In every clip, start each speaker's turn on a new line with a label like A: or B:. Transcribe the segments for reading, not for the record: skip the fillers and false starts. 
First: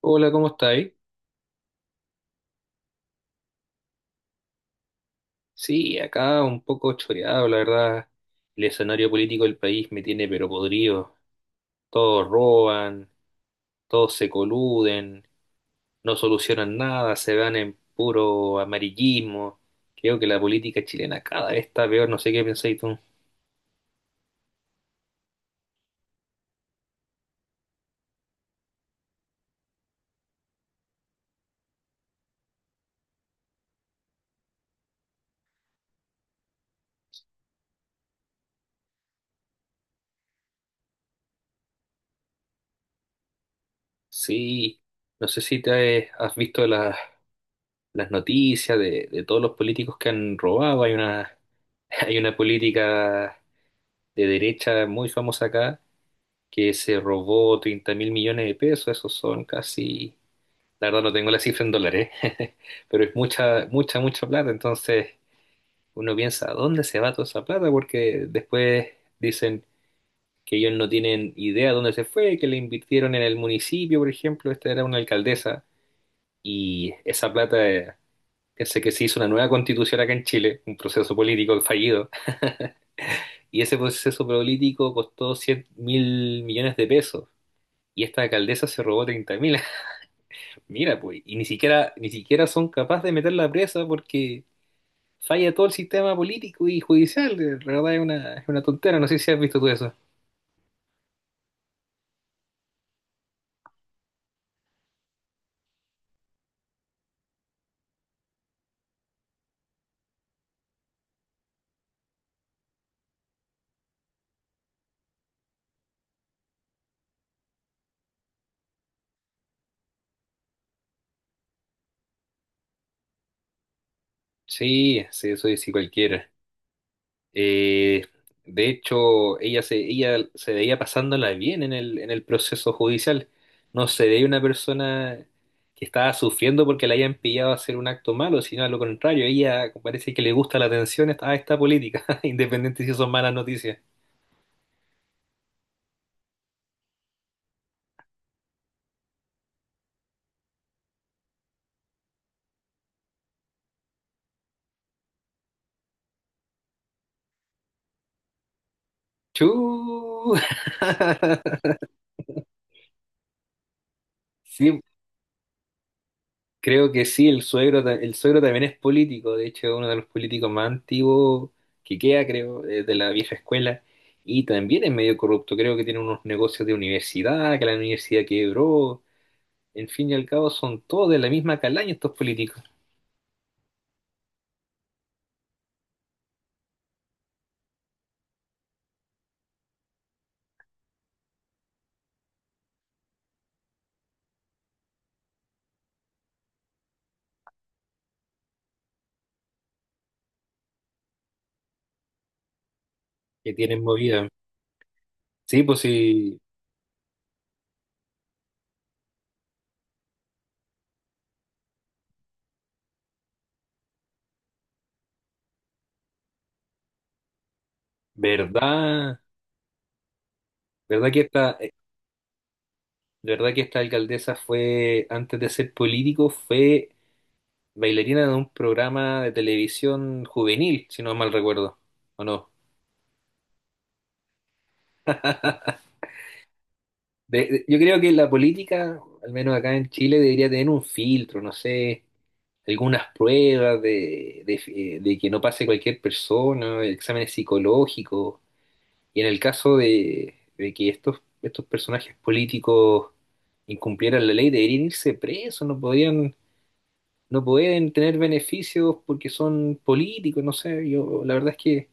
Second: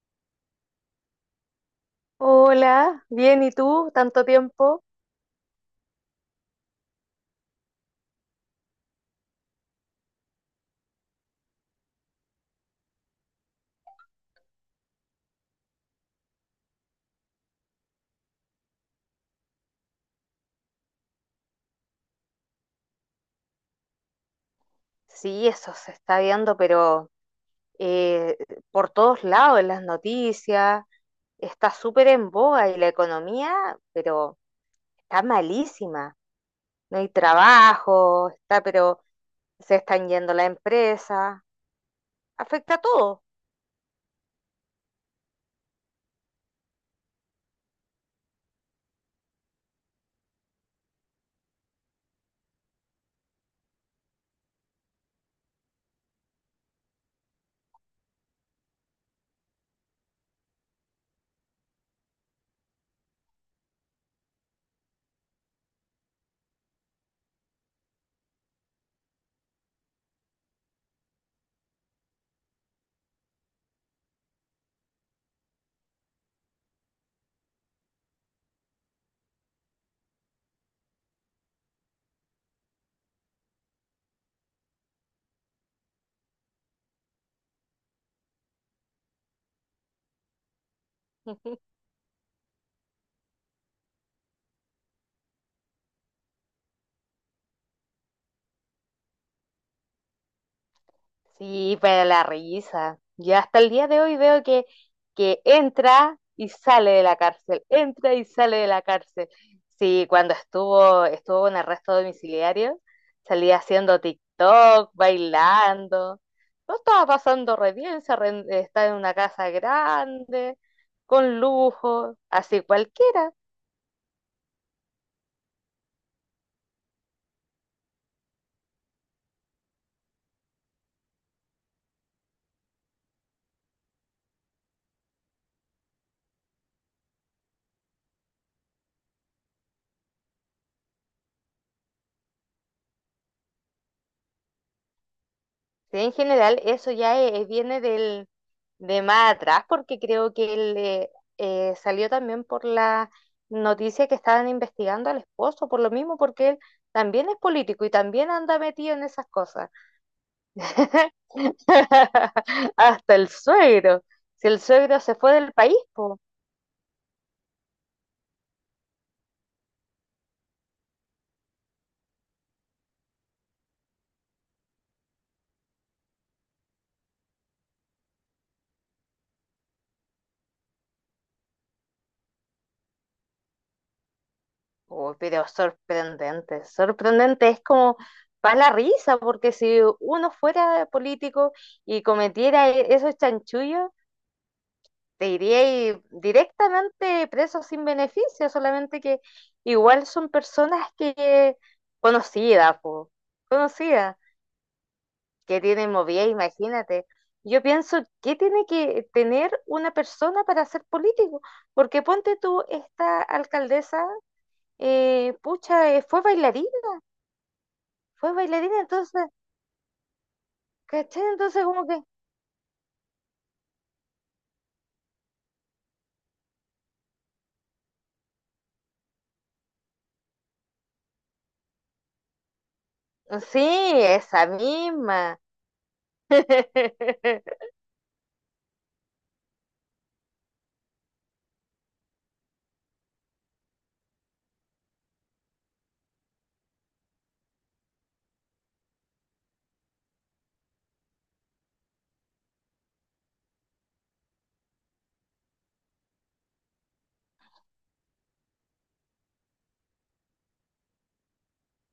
A: Hola, ¿cómo estáis?
B: Hola, bien, ¿y tú? ¿Tanto tiempo?
A: Sí, acá un poco choreado, la verdad. El escenario político del país me tiene pero podrido. Todos roban, todos se coluden, no solucionan nada, se van en puro amarillismo. Creo que la política chilena cada vez está peor, no sé qué pensáis tú.
B: Sí, eso se está viendo, pero eh, por todos lados, en las noticias, está súper en boga y la economía, pero está malísima. No hay trabajo, está, pero se están yendo la empresa, afecta a todo.
A: Sí, no sé si te has visto las noticias de todos los políticos que han robado. Hay una, hay una política de derecha muy famosa acá que se robó 30.000.000.000 de pesos, esos son casi, la verdad no tengo la cifra en dólares, pero es mucha, mucha, mucha plata, entonces uno piensa, ¿a dónde se va toda esa plata? Porque después dicen que ellos no tienen idea de dónde se fue, que le invirtieron en el municipio, por ejemplo, esta era una alcaldesa, y esa plata, pensé que se hizo una nueva constitución acá en Chile, un proceso político fallido. Y ese proceso político costó 100.000.000.000 de pesos. Y esta alcaldesa se robó 30.000. Mira, pues, y ni siquiera, ni siquiera son capaces de meterla presa porque falla todo el sistema político y judicial. De verdad es una tontera. No sé si has visto tú eso.
B: Sí, pero la risa. Yo hasta el día de hoy veo que entra y sale de la cárcel, entra y sale de la cárcel. Sí, cuando estuvo en arresto domiciliario, salía haciendo TikTok, bailando. No estaba pasando re bien, se arren- está en una casa grande, con lujo, así cualquiera.
A: Sí, sí, eso es sí cualquiera. Eh, de hecho, ella se veía pasándola bien en el proceso judicial. No se veía una persona que estaba sufriendo porque la hayan pillado a hacer un acto malo, sino a lo contrario, ella parece que le gusta la atención a esta política, independiente si son malas noticias.
B: Sí, en general eso ya viene de más atrás porque creo que él, salió también por la noticia que estaban investigando al esposo, por lo mismo porque él también es político y también anda metido en esas cosas.
A: Chu.
B: Hasta el suegro. Si el
A: Sí,
B: suegro se fue del país, pues.
A: creo que sí, el suegro, el suegro también es político, de hecho es uno de los políticos más antiguos que queda, creo, de la vieja escuela, y también es medio corrupto, creo que tiene unos negocios de universidad, que la universidad quebró, en fin y al cabo son todos de la misma calaña estos políticos
B: Uy, pero sorprendente, sorprendente, es como para la risa, porque si uno fuera político y cometiera e- esos chanchullos, te iría directamente preso sin beneficio, solamente que igual son personas que conocidas, po,
A: que tienen
B: conocidas,
A: movida.
B: que
A: Sí, pues
B: tienen movida,
A: sí,
B: imagínate. Yo pienso, ¿qué tiene que tener una persona para ser político? Porque ponte tú, esta alcaldesa, pucha, fue bailarina,
A: verdad,
B: entonces,
A: verdad que
B: ¿cachai?
A: esta,
B: Entonces
A: eh,
B: como que,
A: verdad que esta alcaldesa fue, antes de ser político, fue bailarina de un programa de televisión juvenil, si no mal recuerdo, ¿o no?
B: sí, esa misma.
A: Yo creo que la política, al menos acá en Chile, debería tener un filtro, no sé, algunas pruebas de, de que no pase cualquier persona, exámenes psicológicos. Y en el caso de que estos, estos personajes políticos incumplieran la ley, deberían irse presos, no podrían, no pueden tener beneficios porque son políticos, no sé, yo la verdad es que.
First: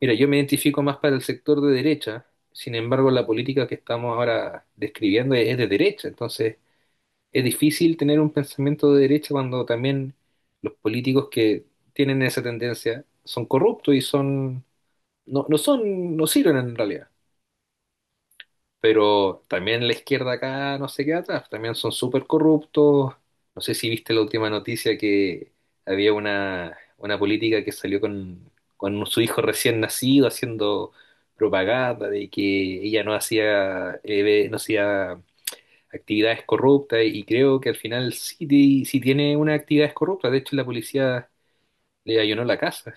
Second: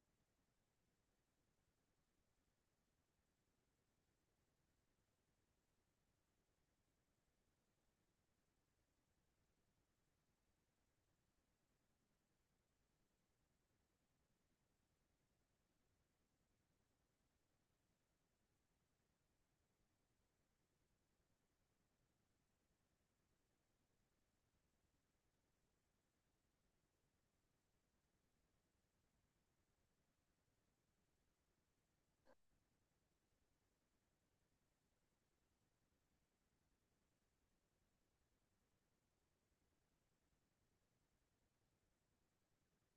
A: Mira, yo me identifico más para el sector de derecha, sin embargo, la política que estamos ahora describiendo es de derecha, entonces es difícil tener un pensamiento de derecha cuando también los políticos que tienen esa tendencia son corruptos y son no, no son no sirven en realidad. Pero también la izquierda acá no se queda atrás, también son súper corruptos. No sé si viste la última noticia que había una política que salió con su hijo recién nacido haciendo propaganda de que ella no hacía actividades corruptas y creo que al final sí, sí tiene unas actividades corruptas. De hecho, la policía le allanó la casa.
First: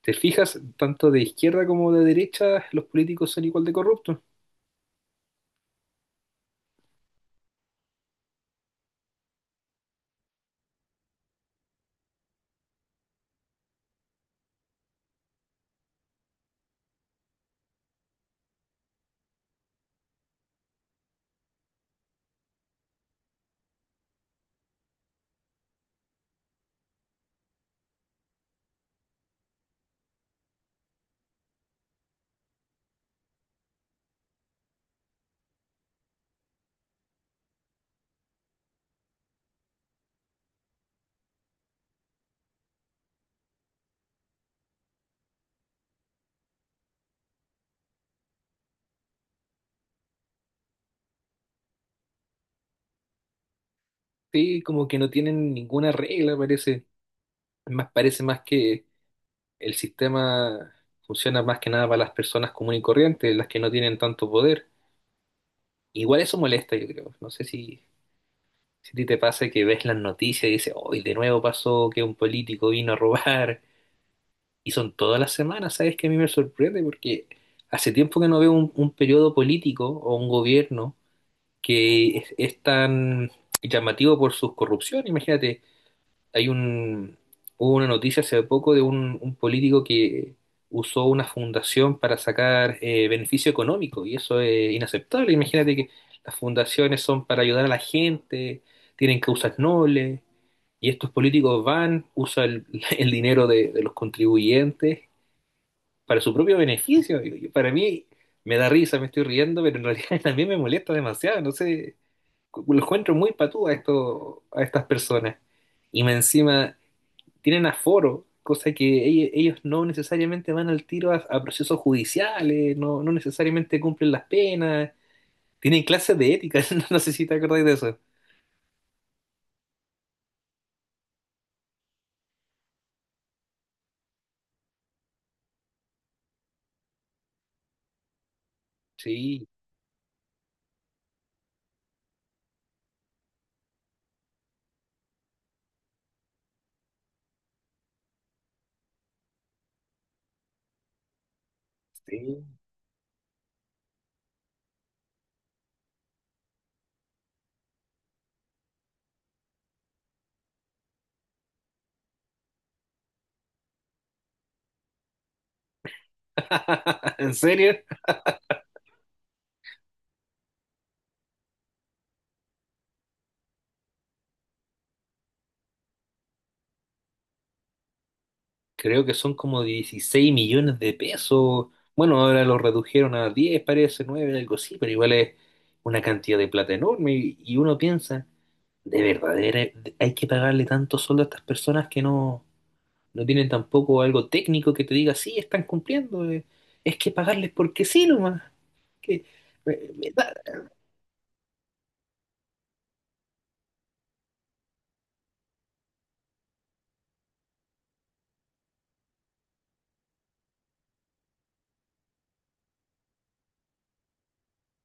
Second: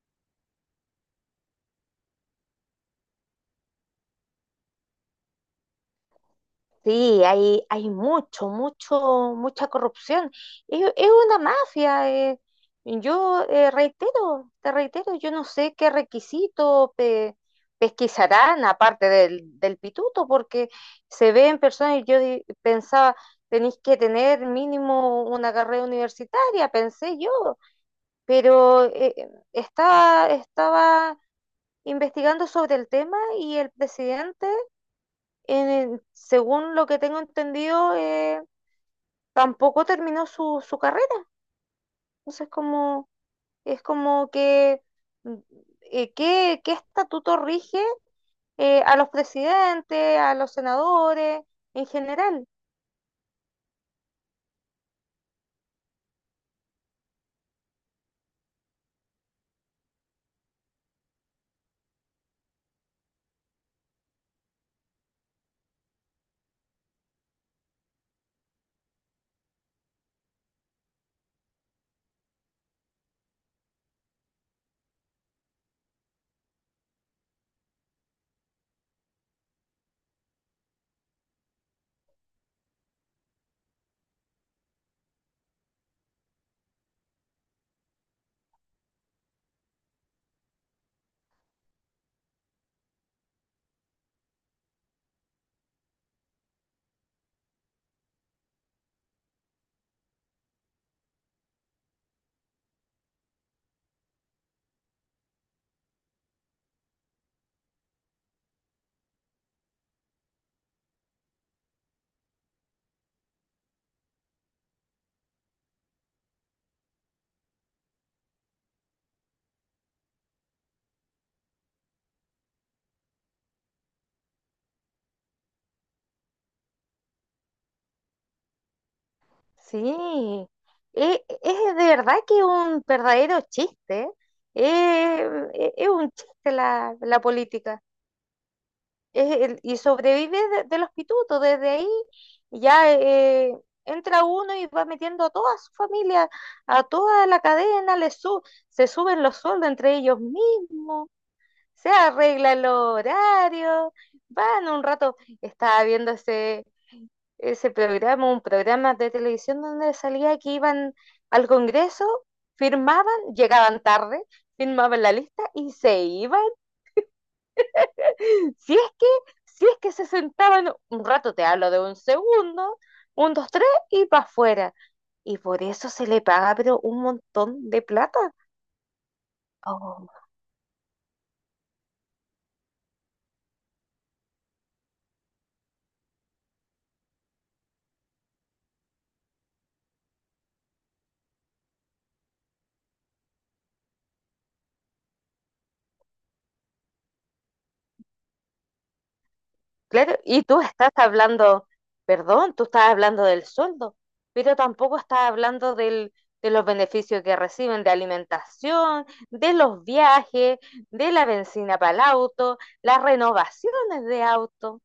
A: ¿Te fijas? Tanto de izquierda como de derecha los políticos son igual de corruptos.
B: Sí, hay mucho, mucho, mucha corrupción. Es una mafia. Yo reitero, te reitero, yo no sé qué requisito pe- pesquisarán aparte del pituto, porque se ven personas y yo di- pensaba, tenéis que tener mínimo una carrera universitaria, pensé yo, pero estaba investigando sobre el tema y el presidente en el- según lo que tengo entendido, tampoco terminó su carrera. Entonces, como, es como que, mm, ¿qué, qué estatuto rige a los presidentes, a los senadores, en general?
A: Sí, como que no tienen ninguna regla, parece. Parece más que el sistema funciona más que nada para las personas comunes y corrientes, las que no tienen tanto poder. Igual eso molesta, yo creo. No sé si, si a ti te pasa que ves las noticias y dices, hoy de nuevo pasó que un político vino a robar. Y son todas las semanas, ¿sabes? Que a mí me sorprende porque hace tiempo que no veo un periodo político o un gobierno que es tan llamativo por sus corrupción. Imagínate. hay un, Hubo una noticia hace poco de un político que usó una fundación para sacar beneficio económico y eso es inaceptable. Imagínate que las fundaciones son para ayudar a la gente, tienen causas nobles y estos políticos van, usan el, el dinero de los contribuyentes para su propio beneficio. Y para mí me da risa, me estoy riendo, pero en realidad también me molesta demasiado. No sé, lo encuentro muy patú a, esto, a estas personas. Y me encima tienen aforo, cosa que ellos no necesariamente van al tiro a procesos judiciales, no, no necesariamente cumplen las penas, tienen clases de ética, no sé si te acordáis de eso.
B: Sí, es de verdad que un verdadero chiste, es un chiste la política. Es
A: Sí,
B: el- y sobrevive de los pitutos. Desde ahí ya entra uno y va metiendo a toda su familia, a toda la cadena, le su- se suben los sueldos entre ellos mismos, se
A: sí.
B: arregla el horario, van un rato, estaba viendo ese, ese programa, un programa de televisión donde salía que iban al Congreso, firmaban, llegaban tarde, firmaban la lista y se iban.
A: ¿En serio?
B: Si es que, si es que se sentaban un rato, te hablo de un segundo, un, dos, tres y para afuera. Y por eso se le paga, pero un montón de plata.
A: Creo que son como
B: Oh,
A: 16 millones de pesos. Bueno, ahora lo redujeron a 10 parece, 9 algo así, pero igual es una cantidad de plata enorme y uno piensa, de verdad, ¿De hay que pagarle tanto sueldo a estas personas que no no tienen tampoco algo técnico que te diga, sí, están cumpliendo, es que pagarles porque sí nomás. Que, me
B: claro,
A: da.
B: y tú estás hablando, perdón, tú estás hablando del sueldo, pero tampoco estás hablando de los beneficios que reciben de alimentación, de los viajes, de la benzina para el auto, las renovaciones de auto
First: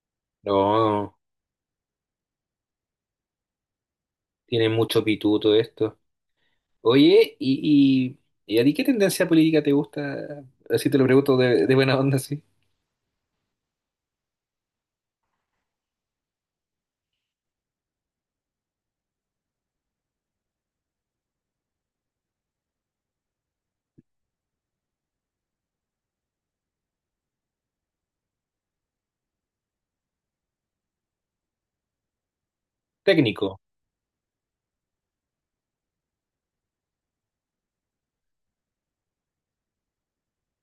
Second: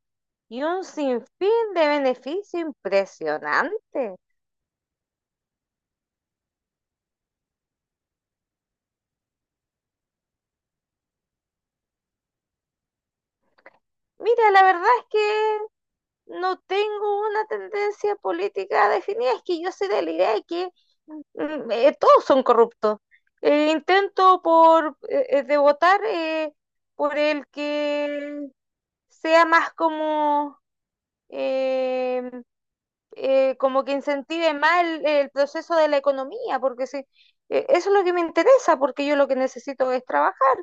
B: y un
A: No,
B: sinfín de beneficios impresionante.
A: tiene mucho pituto esto. Oye, ¿y a ti qué tendencia política te gusta? Así te lo pregunto de buena onda, sí.
B: Mira, la verdad es que no tengo una tendencia política definida, es que yo soy de la idea de que todos son corruptos. Intento por de votar por el que sea más como eh,
A: Técnico,
B: como que incentive más el proceso de la economía, porque si, eso es lo que me interesa, porque yo lo que necesito es trabajar.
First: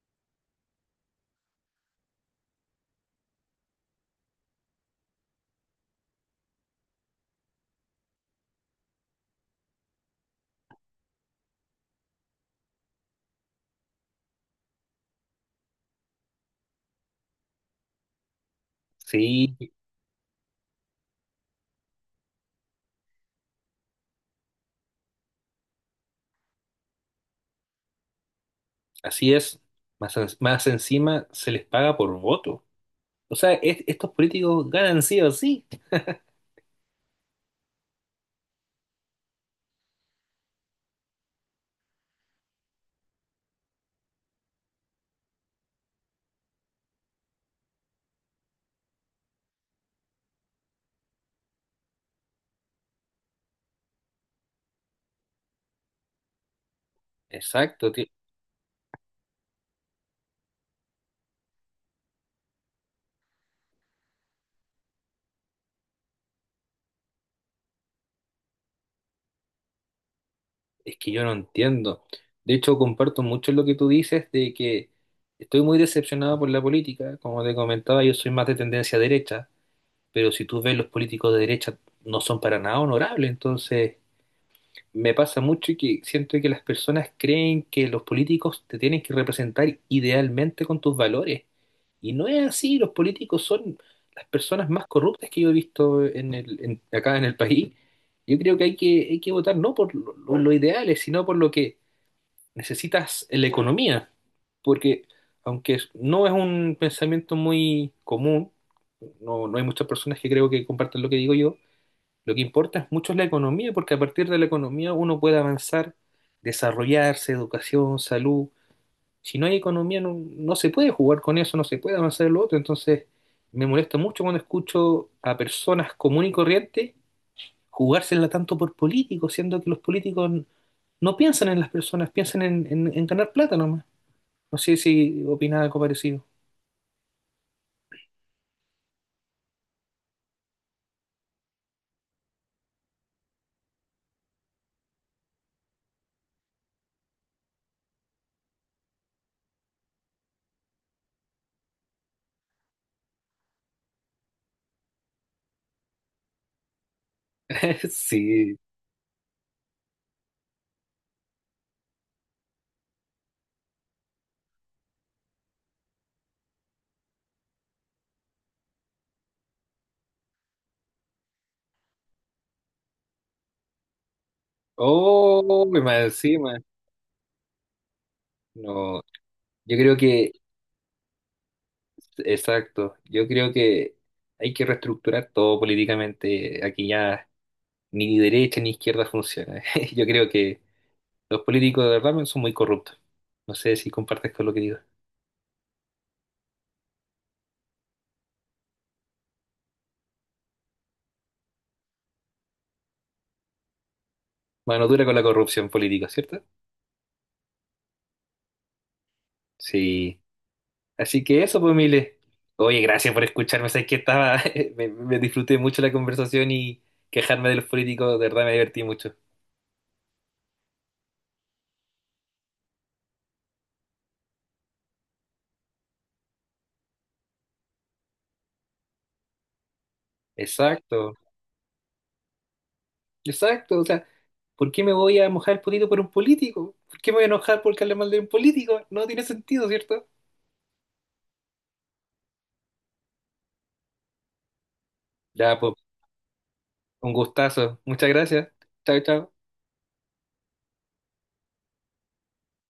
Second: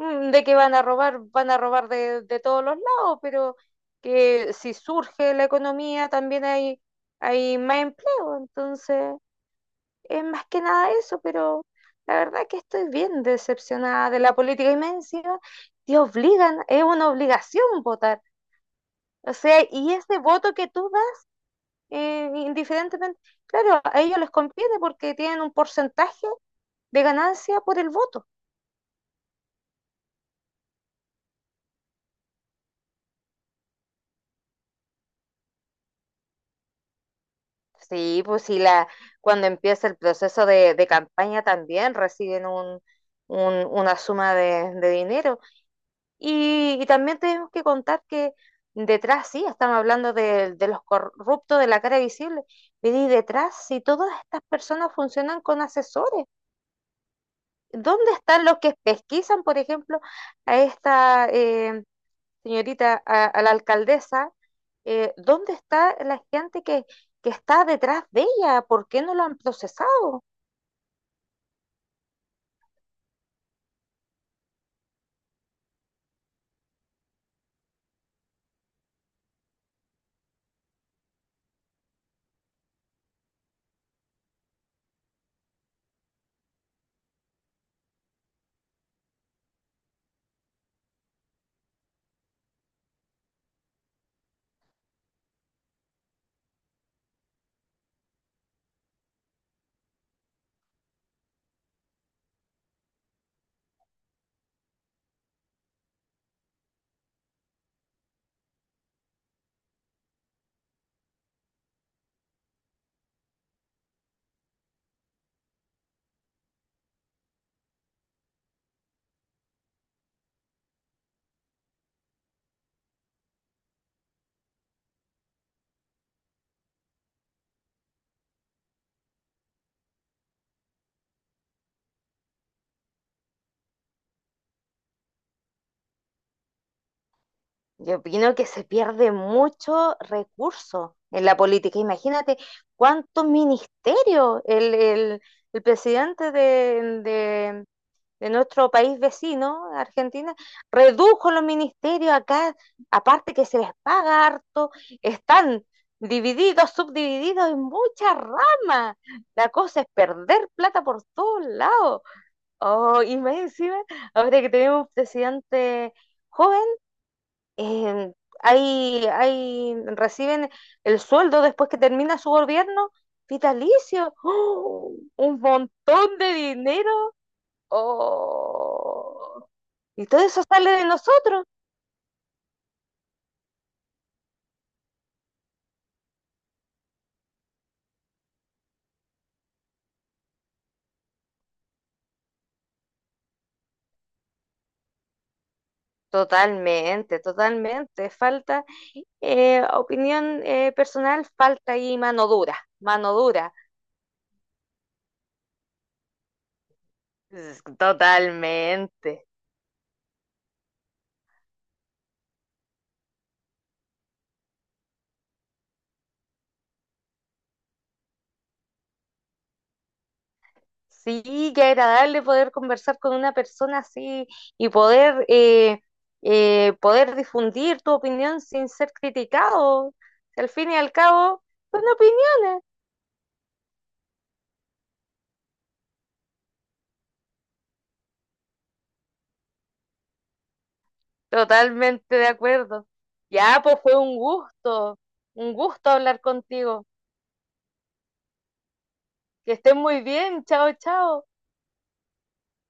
B: Mm, de que van a robar de todos los lados, pero que si surge la economía también hay más empleo, entonces es más que nada eso, pero la verdad que estoy bien decepcionada de la política y me encima te obligan, es una obligación votar, o
A: sí,
B: sea, y ese voto que tú indiferentemente, claro, a ellos les conviene porque tienen un porcentaje de ganancia por el voto.
A: así es. Más encima se les paga por voto. O sea, estos políticos ganan sí o sí.
B: Sí, pues sí, la, cuando empieza el proceso de campaña también reciben un- una suma de dinero. Y también tenemos que contar que detrás, sí, estamos hablando de los corruptos de la cara visible, pero y detrás, si todas estas personas funcionan con asesores,
A: Exacto,
B: ¿dónde están los que pesquisan, por ejemplo, a esta señorita, a la alcaldesa, ¿dónde está la gente que está detrás de ella? ¿Por qué no lo han procesado?
A: es que yo no entiendo. De hecho, comparto mucho lo que tú dices de que estoy muy decepcionado por la política. Como te comentaba, yo soy más de tendencia derecha, pero si tú ves los políticos de derecha no son para nada honorables. Entonces, me pasa mucho que siento que las personas creen que los políticos te tienen que representar idealmente con tus valores. Y no es así. Los políticos son las personas más corruptas que yo he visto en el, acá en el país. Yo creo que hay que, hay que votar no por los ideales, sino por lo que necesitas la economía, porque aunque no es un pensamiento muy común, no, no hay muchas personas que creo que compartan lo que digo yo, lo que importa es mucho la economía, porque a partir de la economía uno puede avanzar, desarrollarse, educación, salud. Si no hay economía, no, no se puede jugar con eso, no se puede avanzar en lo otro. Entonces, me molesta mucho cuando escucho a personas comunes y corrientes jugársela tanto por políticos, siendo que los políticos no piensan en las personas, piensan en ganar plata nomás. No sé si opina algo parecido.
B: Yo opino que se pierde mucho recurso en la política. Imagínate cuántos ministerios el presidente de nuestro país vecino, Argentina, redujo los ministerios acá, aparte que se les paga harto, están divididos, subdivididos en muchas
A: Sí.
B: ramas. La cosa es perder plata por todos lados. Oh, y más encima, ahora que tenemos un presidente joven, eh, ahí reciben el sueldo después que termina su gobierno vitalicio. ¡Oh! Un
A: Oh, y más
B: montón de
A: encima.
B: dinero.
A: No,
B: Oh,
A: yo creo
B: y todo
A: que,
B: eso sale de nosotros.
A: exacto, yo creo que hay que reestructurar todo políticamente. Aquí ya ni derecha ni izquierda funciona. Yo creo que los políticos de verdad son muy corruptos. No sé si compartes con lo que digo.
B: Totalmente, totalmente. Falta opinión personal, falta ahí mano dura, mano dura.
A: Mano dura con la corrupción política, ¿cierto?
B: Es- Totalmente.
A: Sí. Así que eso, pues, Mile. Oye, gracias por escucharme. Sabes que estaba, me disfruté mucho la conversación y quejarme de los políticos, de verdad me divertí mucho.
B: Sí, qué agradable poder conversar con una persona así y poder, poder difundir tu opinión sin ser criticado. Si al fin y al
A: Exacto,
B: cabo, son opiniones.
A: exacto. O sea, ¿por qué me voy a mojar el potito por un político? ¿Por qué me voy a enojar por hablar mal de un político? No tiene sentido, ¿cierto?
B: Totalmente de acuerdo. Ya, pues fue un
A: Ya, pues,
B: gusto hablar contigo.
A: un gustazo. Muchas gracias. Chao, chao.
B: Que estén muy bien. Chao, chao.